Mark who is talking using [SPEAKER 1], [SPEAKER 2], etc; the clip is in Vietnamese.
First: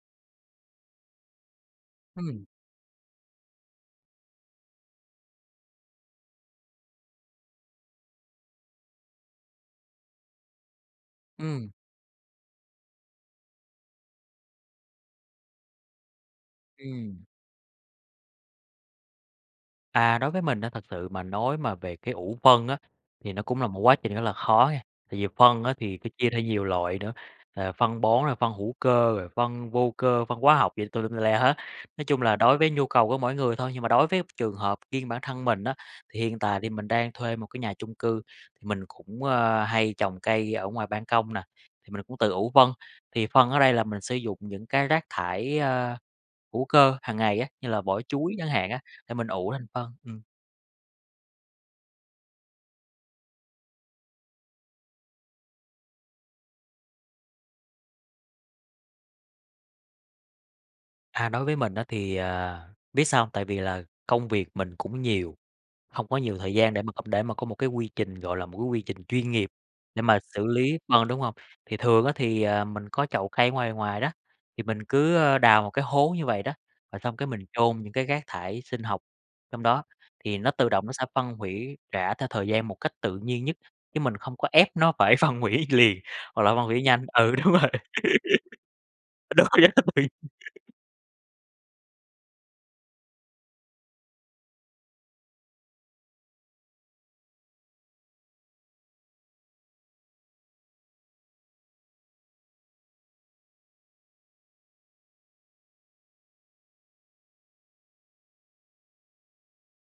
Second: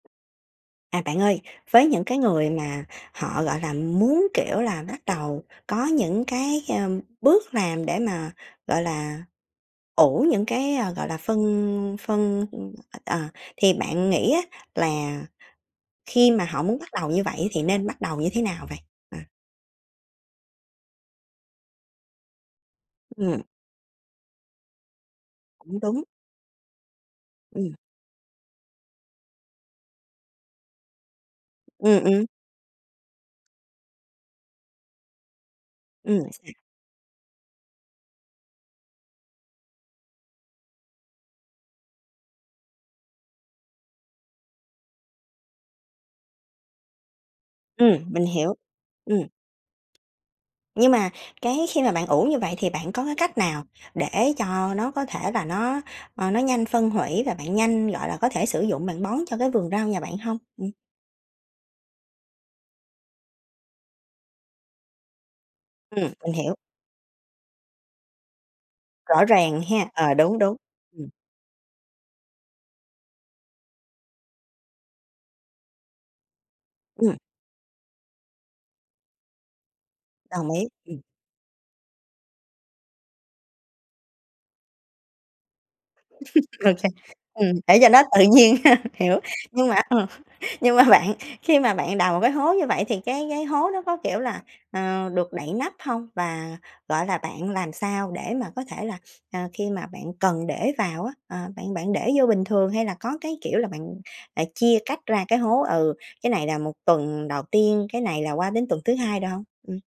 [SPEAKER 1] À, bạn ơi, với những cái
[SPEAKER 2] Ừm.
[SPEAKER 1] người mà họ, gọi là, muốn, kiểu là, bắt đầu có những cái, ờm, bước làm để mà, gọi là, ủ những cái, ờ, gọi là,
[SPEAKER 2] Ừm.
[SPEAKER 1] phân phân, à, à, thì bạn nghĩ á là khi mà họ muốn bắt đầu như
[SPEAKER 2] Ừm.
[SPEAKER 1] vậy thì nên bắt đầu như thế nào vậy? Ờ.
[SPEAKER 2] À, đối với mình á thật sự mà nói mà về cái ủ phân á, thì nó
[SPEAKER 1] Ừm.
[SPEAKER 2] cũng là một quá trình rất là khó nghe. Tại vì phân á
[SPEAKER 1] Cũng
[SPEAKER 2] thì
[SPEAKER 1] đúng.
[SPEAKER 2] phải chia theo nhiều loại nữa, ờ,
[SPEAKER 1] Ừm.
[SPEAKER 2] phân bón, rồi phân hữu cơ, rồi phân vô cơ, phân hóa học gì tùm lum tùm la hết,
[SPEAKER 1] Ừm,
[SPEAKER 2] nói chung
[SPEAKER 1] ừm.
[SPEAKER 2] là đối với nhu cầu của mỗi người thôi. Nhưng mà đối với trường hợp riêng bản thân mình á, thì
[SPEAKER 1] Ừm,
[SPEAKER 2] hiện
[SPEAKER 1] sao?
[SPEAKER 2] tại thì mình đang thuê một cái nhà chung cư, thì mình cũng, ờ, hay trồng cây ở ngoài ban công nè, thì mình cũng tự ủ phân, thì phân ở đây là mình sử dụng những cái rác thải, ờ, hữu cơ hàng ngày á, như là
[SPEAKER 1] Ừm,
[SPEAKER 2] vỏ
[SPEAKER 1] mình
[SPEAKER 2] chuối chẳng
[SPEAKER 1] hiểu.
[SPEAKER 2] hạn á, thì
[SPEAKER 1] Ừm.
[SPEAKER 2] mình ủ thành phân, ừm.
[SPEAKER 1] Nhưng mà cái khi mà bạn ủ như vậy thì bạn có cái cách nào để cho nó có thể là nó, ờ, nó nhanh phân hủy, và bạn nhanh, gọi là, có thể sử dụng bạn bón cho cái vườn rau nhà bạn hông? Ừm.
[SPEAKER 2] À, đối với mình á thì, à, biết sao hông? Tại vì là công việc mình cũng nhiều, hông
[SPEAKER 1] Ừm,
[SPEAKER 2] có
[SPEAKER 1] mình
[SPEAKER 2] nhiều thời
[SPEAKER 1] hiểu.
[SPEAKER 2] gian để mà để mà có một cái quy trình, gọi là, một cái quy trình
[SPEAKER 1] Rõ
[SPEAKER 2] chuyên nghiệp
[SPEAKER 1] ràng ha.
[SPEAKER 2] để
[SPEAKER 1] Ờ,
[SPEAKER 2] mà
[SPEAKER 1] đúng,
[SPEAKER 2] xử
[SPEAKER 1] đúng,
[SPEAKER 2] lý
[SPEAKER 1] ừm.
[SPEAKER 2] phân, đúng hông? Thì thường á thì, à, mình có chậu cây ở ngoài ngoài đó, thì mình cứ, ờ, đào một cái hố như vậy đó, rồi
[SPEAKER 1] Ừm.
[SPEAKER 2] xong cái mình chôn những cái rác thải sinh học trong đó, thì
[SPEAKER 1] Đồng
[SPEAKER 2] nó
[SPEAKER 1] ý,
[SPEAKER 2] tự động nó
[SPEAKER 1] ừm.
[SPEAKER 2] sẽ phân hủy, rã theo thời gian một cách tự nhiên nhất, chứ mình không có ép nó phải phân hủy liền, hoặc là phân
[SPEAKER 1] Ô
[SPEAKER 2] hủy
[SPEAKER 1] kê,
[SPEAKER 2] nhanh ừ,
[SPEAKER 1] ừm,
[SPEAKER 2] đúng rồi.
[SPEAKER 1] để cho nó tự nhiên hơn. Hiểu,
[SPEAKER 2] Đúng rồi
[SPEAKER 1] nhưng
[SPEAKER 2] á,
[SPEAKER 1] mà,
[SPEAKER 2] đúng
[SPEAKER 1] ờ,
[SPEAKER 2] rồi.
[SPEAKER 1] nhưng mà bạn, khi mà bạn đào một cái hố như vậy thì cái cái hố nó có, kiểu là, ờ, được đậy nắp hông? Và, gọi là, bạn làm sao để mà có thể là, à, khi mà bạn cần để vào á, ờ, bạn bạn để vô bình thường, hay là có cái, kiểu là, bạn, à, chia cách ra cái hố, ừ, cái này là một tuần đầu tiên, cái này là qua đến tuần thứ hai rồi hông? Ừm.